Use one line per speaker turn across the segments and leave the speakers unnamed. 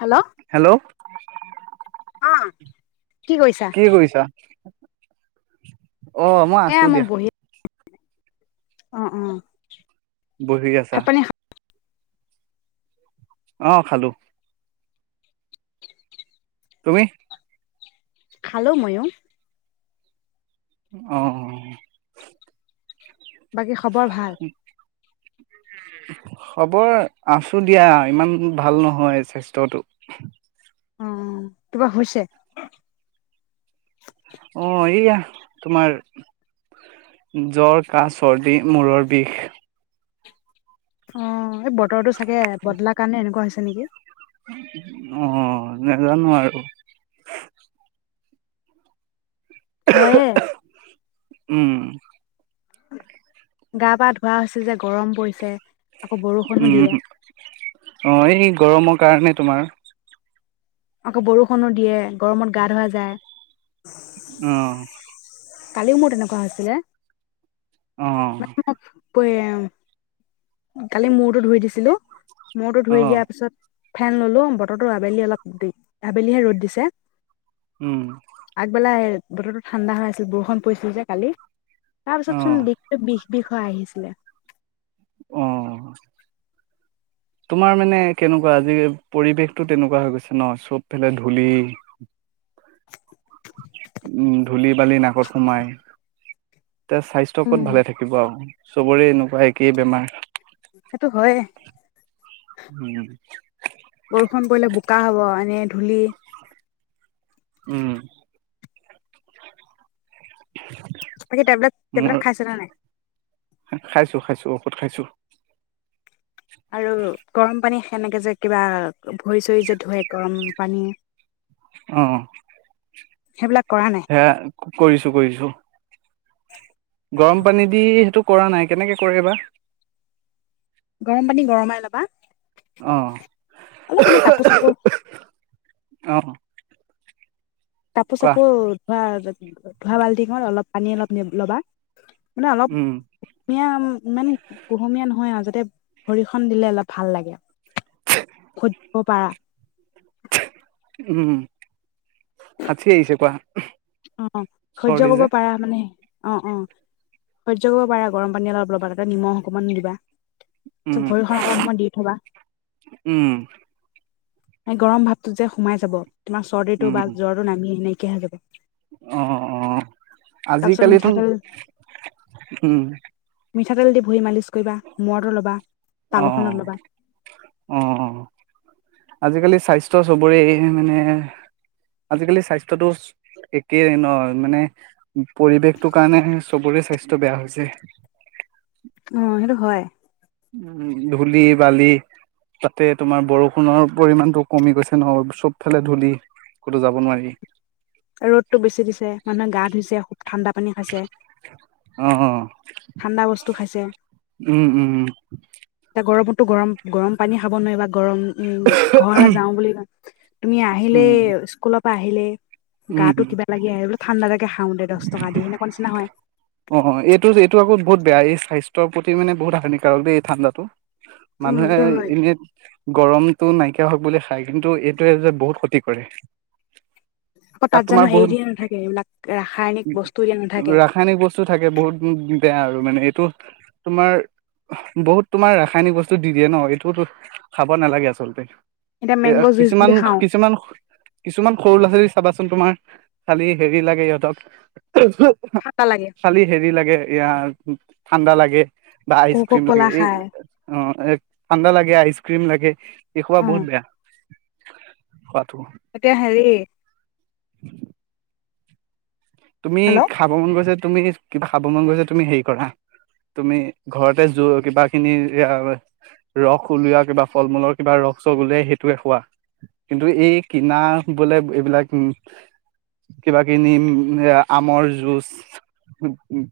Hello আহ
কি কৰিছা [unintelligible] অ মই
এয়া
আছো দিয়া
বহি অ অ
বহি আছা
ভাত পানী
অ খালো তুমি
খালো ময়ো
আহ
বাকী খবৰ ভাল
খবৰ আছো দিয়া ইমান ভাল নহয় স্বাস্থ্যটো
উ তোমাৰ হৈছে
অ এইয়া তোমাৰ জ্বৰ কাহহ চৰ্দি মূৰৰ বিষ
অ এই ব বতৰটো চাগে বদলাৰ কাৰণে এনেকুৱা হৈছে নেকি
অ নাজানো আৰু
হয়
উম
গা পা ধুৱ হৈছে যে গৰম পৰিছে আকৌ বৰষুণো
উম
দিয়ে
অ এই গৰমৰ কাৰণে তোমাৰ
আকৌ বৰষুণো দিয়ে গৰমত গা ধুৱা যায়
আহ
কালি উ মোত এনেকুৱা আছিলে
আহ
কালি মূৰটো ধুই দিছিলো মূৰটো
অ
ধুই দিয়াৰ পিছত ফেন ললো বতৰটো আবেলি অলপ দি আবেলিহে ৰ'দ দিছে।
উম
আগবেলা এই বতৰটো ঠাণ্ডা হৈ বৰষুণ পৰিছিল যে কালি। তাৰপিছত
অ
চোন [unintelligible] বিষ হৈ আহিছিলে।
অ। তোমাৰ মানে কেনেকুৱা আজি পৰিৱেশটো তেনেকুৱা হৈ গৈছে ন চবফালে ধূলি উম, ধূলি বালি নাকত সোমাই। তে স্বাস্থ্য
উম,
ওপৰত ভালে থাকিব আৰু। চবৰে এনেকুৱা একেই বেমাৰ।
সেইটো হয়। বৰষুণ পৰিলে বোকা হ'ব এনে ধূলি।
উম।
বাকী টেবলেট
মোৰ
টেবলেট খাইছে নে নাই?
খাইছো খাইছো খাইছো।
আৰু গৰম পানী সেনেকে যে কিবা ভৰি চৰি যে ধুৱে গৰম পানীয়ে।
অহ।
সেইবিলাক কৰা নাই
হে কৰিছো কৰিছো। গৰম পানী দি সেইটো কৰা নাই কেনেকে কৰে বা?
গৰম পানী গৰমাই ল'বা।
অ
অলপ কাপোৰ চাপোৰ।
অ
কাপোৰ
কোৱা
চাপোৰ ধোৱা ধোৱা বাল্টিখনত অলপ পানী অলপ ল'বা মানে অলপ
উম
কুমীয়া ইমান কুহুমীয়া নহয় আৰু যাতে ভৰিখন দিলে অলপ ভাল লাগে। [unintelligible] হ'ব পাৰা।
চে উম, হাচি আহিছে কোৱা।
অ', সহ্য
চৰ্দি
কৰিব
যে
পাৰা মানে? অ', অ', সহ্য কৰিব পাৰা গৰম পানী অলপ ল'বা তাতে নিমখ অকমান দিবা। ত
উম
ভৰিখন অকণ সময় দি থ'বা।
উম
এই গৰম ভাৱটো যে সোমাই যাব। তোমাৰ চৰ্দিটো
উম
ভাল জ্বৰটো নামি [unintelligible] তেতিয়া হে যাব।
অ অ
তাৰপিছত
আজিকালিতো
মিঠাতেল
উম
মিঠাতেল দি ভুই মালিচ কৰিবা মদ ল'বা
অ
তালুখনত লগ'বা
অ অ আজিকালি স্বাস্থ্য চবৰে মানে আজিকালি স্বাস্থ্যটো একেই ন মানে পৰিৱেশটো কাৰণে চবৰে স্বাস্থ্য় বেয়া হৈছে।
অ সেইটো হয়
উ ধূলি বালি তাতে তোমাৰ বৰষুণৰ পৰিমণতটো কমি গৈছে ন চব ফালে ধূলি কতো যাব নোৱাৰি।
ৰদতটো বেছি দিছে মানুহে গা ধইছে। ঠাণ্ডা পানী খাইছে
অ
ঠাণ্ডা বস্তু খাইছে
উম উম
এতিয়া গৰমত তো গৰম গৰম পানী খাব নোৱাৰি বা গৰম উ ঘৰলে যাওঁ বুলি ক তুমি আহিলে
উম
স্কুলত আহিলে
উম
গাটো
উম
কিবা লাগি আহে বোলে ঠাণ্ডা লাগে খাওঁ দে দহ টকা দি সেনেকুৱা নিচিনা হয়।
অ এইটো এইটো আকৌ বহুত বেয়া এই স্বাস্থ্যৰ প্ৰতি মানে বহুত হানিকাৰক দেই এই ঠাণ্ডাটো
উম
মানুহে
সেইটো হয়
এনেই গৰম। টো নাইকিয়া হওক বুলি খাই কিন্তু এইটোৱে যে বহুত ক্ষতি কৰে।
আকৌ
তাত
জানো
তোমাৰ
হেৰি
বহুত
দিয়া নাথাকে এইবিলাক ৰাসায়নিক
উ
বস্তু দিয়া নাথাকে
ৰাসায়নিক বস্তু থাকে বহুত বেয়া আৰু মানে এই ত তোমাৰ বহুত তোমাৰ ৰাসায়নিক বস্তু দি দিয়ে ন এইটো খাব নালাগে আচলতে
এতিয়া
এ
মেংগ' জুচ
কিছুমান
বুলি খাওঁ
কিছুমান কিছুমান সৰু ল'ৰা ছোৱালী চাবাচোন তোমাৰ খালি হেৰি লাগে ইহঁতক
ঠাণ্ডা লাগে
খালি হেৰি লাগে। ইয়াৰ ঠাণ্ডা লাগে বা আইচ
কক
ক্ৰীম লাগে
কলা
এই
খাই
অ ঠাণ্ডা লাগে আইচ। ক্ৰীম লাগে দেখোবা
অ
বহুত বেয়া। খোৱাটো
এতিয়া হেৰি
[unintelligible] তুমি
হেল্ল'
খাব মন গৈছে তুমি কিবা খাব মন গৈছে তুমি হেৰি কৰা তুমি ঘৰতে য কিবা খিনি ৰস উলিওৱা কিবা ফল মূলৰ কিবা ৰস চস উলিয়াই সেইটোয়ে খুৱোৱা কিন্তু এই কিনা বোলে এইবিলাক কিবাখিনি এ আমৰ যুজ ও ও ও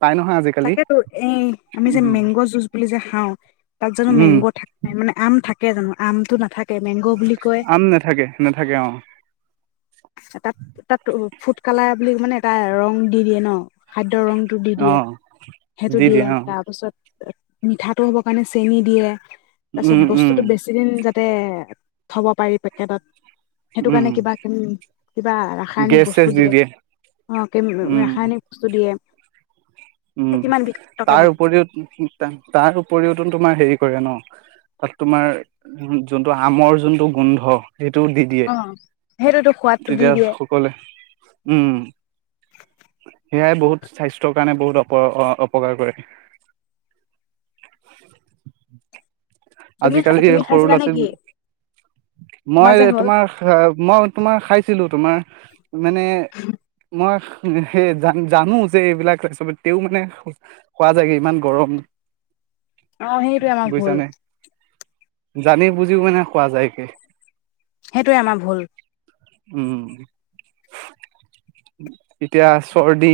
তাকেতো এই আমি যে
উম
মেংগ' যুছ বুলি যে খাওঁ তাত জানো
উম
মেংগ থাক নাই মানে আম থাকে থাকে জানো আমটো নাথাকে ত মেংগ বুলি কয়
আম নাথাকে নাথাকে অ
ত ফুড কালাৰ বুলি মানে এটা ৰং দি দিয়ে ন খাদ্য ৰংটো দি
অ
দিয়ে সেইটো
দি
দিয়ে
অ
তাৰপিছত মিঠাটো হ'ব কাৰণে চেনি দিয়ে
উম
তাৰপিছত
উম
বস্তুতটো বেছি দিন যা তে থব পাৰি পেকেটত সেইটো
উম
কাৰণে কিবা কিবা ৰাসায়নিক
গেছ চেছ
বস্তু
দি
দিয়ে অ
উম
ৰাসায়নিক বস্তু দিয়ে
উম
কিমান বিষাক্তকে
তাৰ
বনাই
উপৰিও তাৰ উপৰিওতো তোমাৰ হেৰি কৰে ন তাত তোমাৰ যোনটো আমৰ যোনটো গোন্ধ সেইটোও দি দিয়ে
অ সেইটোতো সোৱাদটো দি
তেতিয়া
দিয়ে
সকলোৱে উম সেয়াই বহুত সাস্থ্যৰ কাৰণ বহত অপকাৰ কৰে
তুমি
আজিকালি
তুমি
সৰু
খাইছিলা নে কি
ল'ৰাছোৱালী মই
যে হ'ল
তোমাৰ মই তোমাৰ খাইছিলো তোমাৰ মানে মই উ সেই জান জানো যে এইবিলাক চব তেও মানে খোৱা যায়গে ইমান গৰম
অ সেইটোৱে আমাৰ ভুল
বুজিছানে জানি বুজিও মানে কোৱা যায় কে
সেইটোৱে আমাৰ ভুল
উম এতিয়া চৰ্দি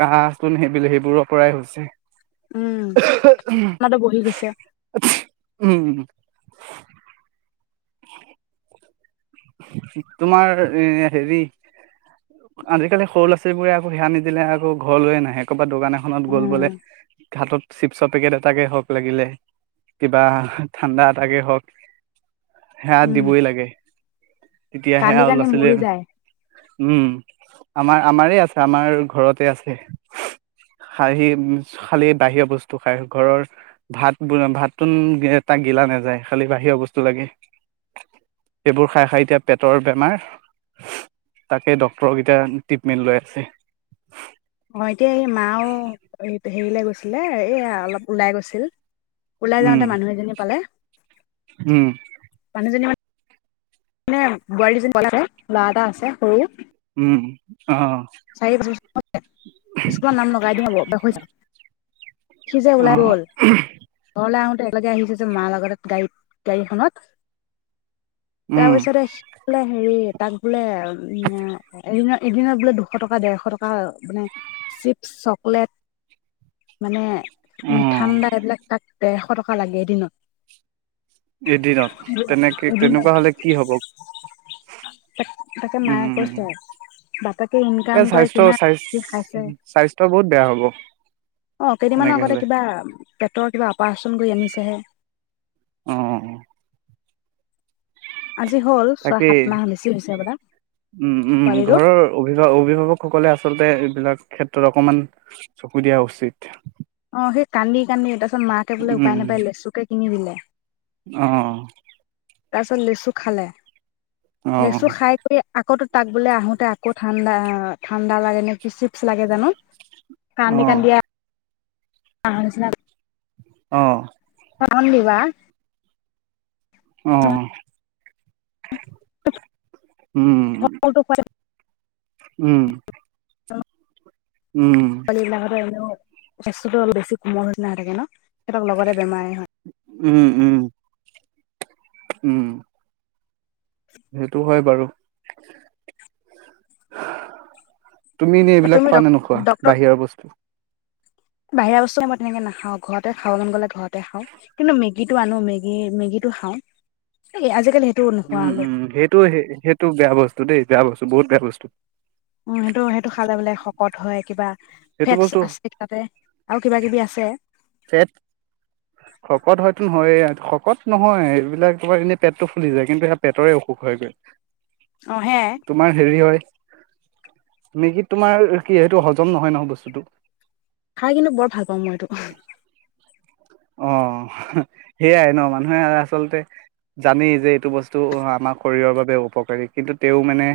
কাহচোন সেইবোৰ সেইবোৰৰ পৰাই হৈছে
উম
অহ অহ ওহ
আমাৰতো বহি গৈছে
হাচচি উম হে তোমাৰ এ হেৰি আজিকালি সৰু ল'ৰা ছোৱালীবোৰে আকৌ সেয়া নিদিলে আকৌ ঘৰলৈয়ে নাহে ক বা দোকান এখনত গ'ল
উম
বোলে ঘাটত চিপছৰ পেকেট এটাকে হওক লাগিলে কিবা ঠাণ্ডা এটাকে হওক হা
উম
দিবই লাগে তেতিয়াহে
কান্দি
আৰু
কান্দি
ল'ৰা
মৰি
ছোৱালীৰ
যায়
উম আমাৰ আমাৰ আছে আমাৰ ঘৰতে আছে খি খালি বাহিৰ বস্তু খাই ঘৰৰ ভাত ব ভাতটোোন এটা গিলা নাযায় খালি বাহিৰৰ বস্তু লাগে সেইবোৰ খাই খাই এতিয়া পেটৰ বেমাৰ তাকে ডক্তৰকেইতিয়া ট্ৰিটমেণ্ট লৈ আছে
অ এতিয়া এই মাও এই হেৰিলৈ গৈছিলে এই অলপ ওলাই গৈছিল ওলাই
উম
যাওঁতে মানুহ এজনী পালে
উম
মানুহজনী মানে বোৱাৰি আছে লৰা এটা আছে সৰু
উম অ
চাৰি বছৰ স্কুলৰ নাম লগগাই দিিয়ম অব বখ সি যেে
অ
ওলাই গ'ল ঘৰলৈ আহোতে একেলগে আহিছে যে মাৰ লগতাত গাড়ীত গাড়ীখনত ক
উম
পছৰে হেৰি তাক বোলে এদি এদিনত বোলে দুখ এশ টকা ডেৰশ টকা মানে চিপছ চকলেট মানে তুমি
উম
ঠাণ্ডা এইবিলাক ক ডৰশ টকা লাগে এদিনত
এদিনত তেনেকে
এদিনত
তেনেকুৱা হলে কি হব উম
বাপা ইনকাম
এই
কৰে
স্বাস্থ্য
কিমান খাইছে
স্বাস্থ্য বহুত বেয়া হব
অ কেইদিনমানৰ
এনেকে
আগতে
হলে
কিবা পেটৰ কিবা অপাৰেচন কৰি আনিছে দে
উম
আজি হ'ল ছয়
তাকেই
সাত মাহ বেছি হৈছে হবলা
উম উম
পোৱালিটো
ঘৰৰ অভিভাৱ অভিভাৱকসকলে আছে আচলতে এইবিলাক ক্ষেত্ৰত অকমান চকু দিয়া উচিত
অ সেই কান্দি কান্দি উতটা পিত মাকে বোলে উপায় নাপায় লেচুকে কিনিবিলে
আহ
তাৰপিছত লেচু খালে লেচু
অ',
খাই কৰি আকৌ তাক বোলে আহোতে আকৌ ঠাণ্ডা ঠাণ্ডা লাগে ন কিছি লাগে জানো কান্দি
অ',
কান্দিয়া অছ
অ
চ দিবা
আহ উম
ফলটো খোৱালে
উম উম,
পলিল স্বাস্থ্যতো অলপ বেছি কোমল হৈি ন হৈ থে ন সিহঁতৰ লগতে বেমাৰে হয়
উম উম উম সেইটো হয় বাৰু তুমি এনে এইবিলাক
তুমি
খোৱা নে নোখোৱা
ডক্তৰক
বাহিৰৰ বস্তু
বাহিৰা বস্তুে মই তেনেকে নাখাওঁ ঘৰতে খাবলৈ গ'লে ঘৰত খাওঁ কিন্তু মেগ মেগীটো আনো মেগী মেগী টো খাওঁ এই আজিকালি সেইটো নোখোৱা
উম
হ'লো
উম সেইটো সেইটো বেয়া বস্তু দেই বেয়া বস্তু বহুত বেয়া বস্তু
উ সেইটো সেইটো খালে বোলে শকত হয় কিবা
সেইটো
ফেটচ
বস্তু
আছে তাতে আৰু কিবা কিবি আছে
পেট শকত হয়তো নহয় শকত নহয় এইবিলাক তমাৰ এনেই পেটটো ফুলি যায় কিন্তু সয়া পেটৰে অসুখ হয়গৈ
অ সেয়াই
তোমাৰ হেৰি হয় মেগী তোমাৰ কি সেইটো হজম নহয় নহয় বস্তুটো
খাই কিন্তু বৰ ভাল পাওঁ মই এইটো
[inaudible] অ সেইয়াই ন মানুহে আচলতে জানেই যে এইটো বস্তু আমাৰ শৰীৰৰ বাবে উপকাৰী কিন্তু তেওঁ মানে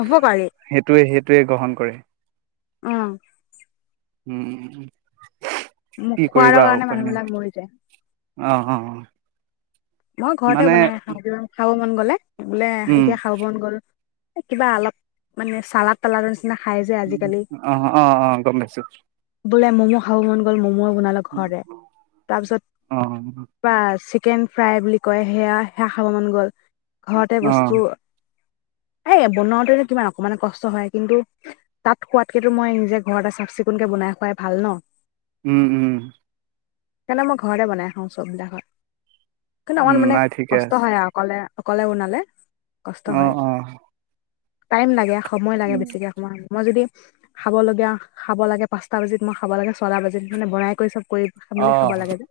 অপকাৰী
সেইটোয়ে গ্ৰহণ কৰে
আহ
উম উম উম
মোক খুৱাৰ [inaudible] মানুহ বিলাক মৰি যায়।
অঁ অ
মই ঘৰতে
মানে
বনাই খাওঁ খা ন গ'লে বোলে
উম
এতিয়া খা বন গ'ল কিবা অলপ মানে চালা তালাদ
অ অ অ গম আছে
খাও মন গ'ল মম বনাল ঘৰে তাৰপিছত
অ'
কে ফ্ৰাই বুলি কয় সেয়া সেয়া খাব মন গ'ল ঘৰতে বস্তু
অ'
এই বনাওতেো কিমান অকমান কষ্ট হয় কিন্তু তাত খোৱাতকেতো মই নিজে ঘৰ এটা চাফ চিকুণকে বনাই খোৱাই ভাল ন
উম উম
সেইকাৰণে মই ঘৰতে বনাই খাওঁ চবিদা হয় কি অমান
উম
মানে
নাই ঠিকে
কষ্ট হয় আৰু অকলে অ কলে নালে
আহ আহ
টাইম লাগে সময় লাগে বেছিকৈ সময় মই যদি খাব লগীয়া খাব লাগে পাঁচটা বাজিত মই খাব লাগে ছটা বাজিত মানে বনাই কৰি চব কৰি খ মে খাব
অ'
লাগে যে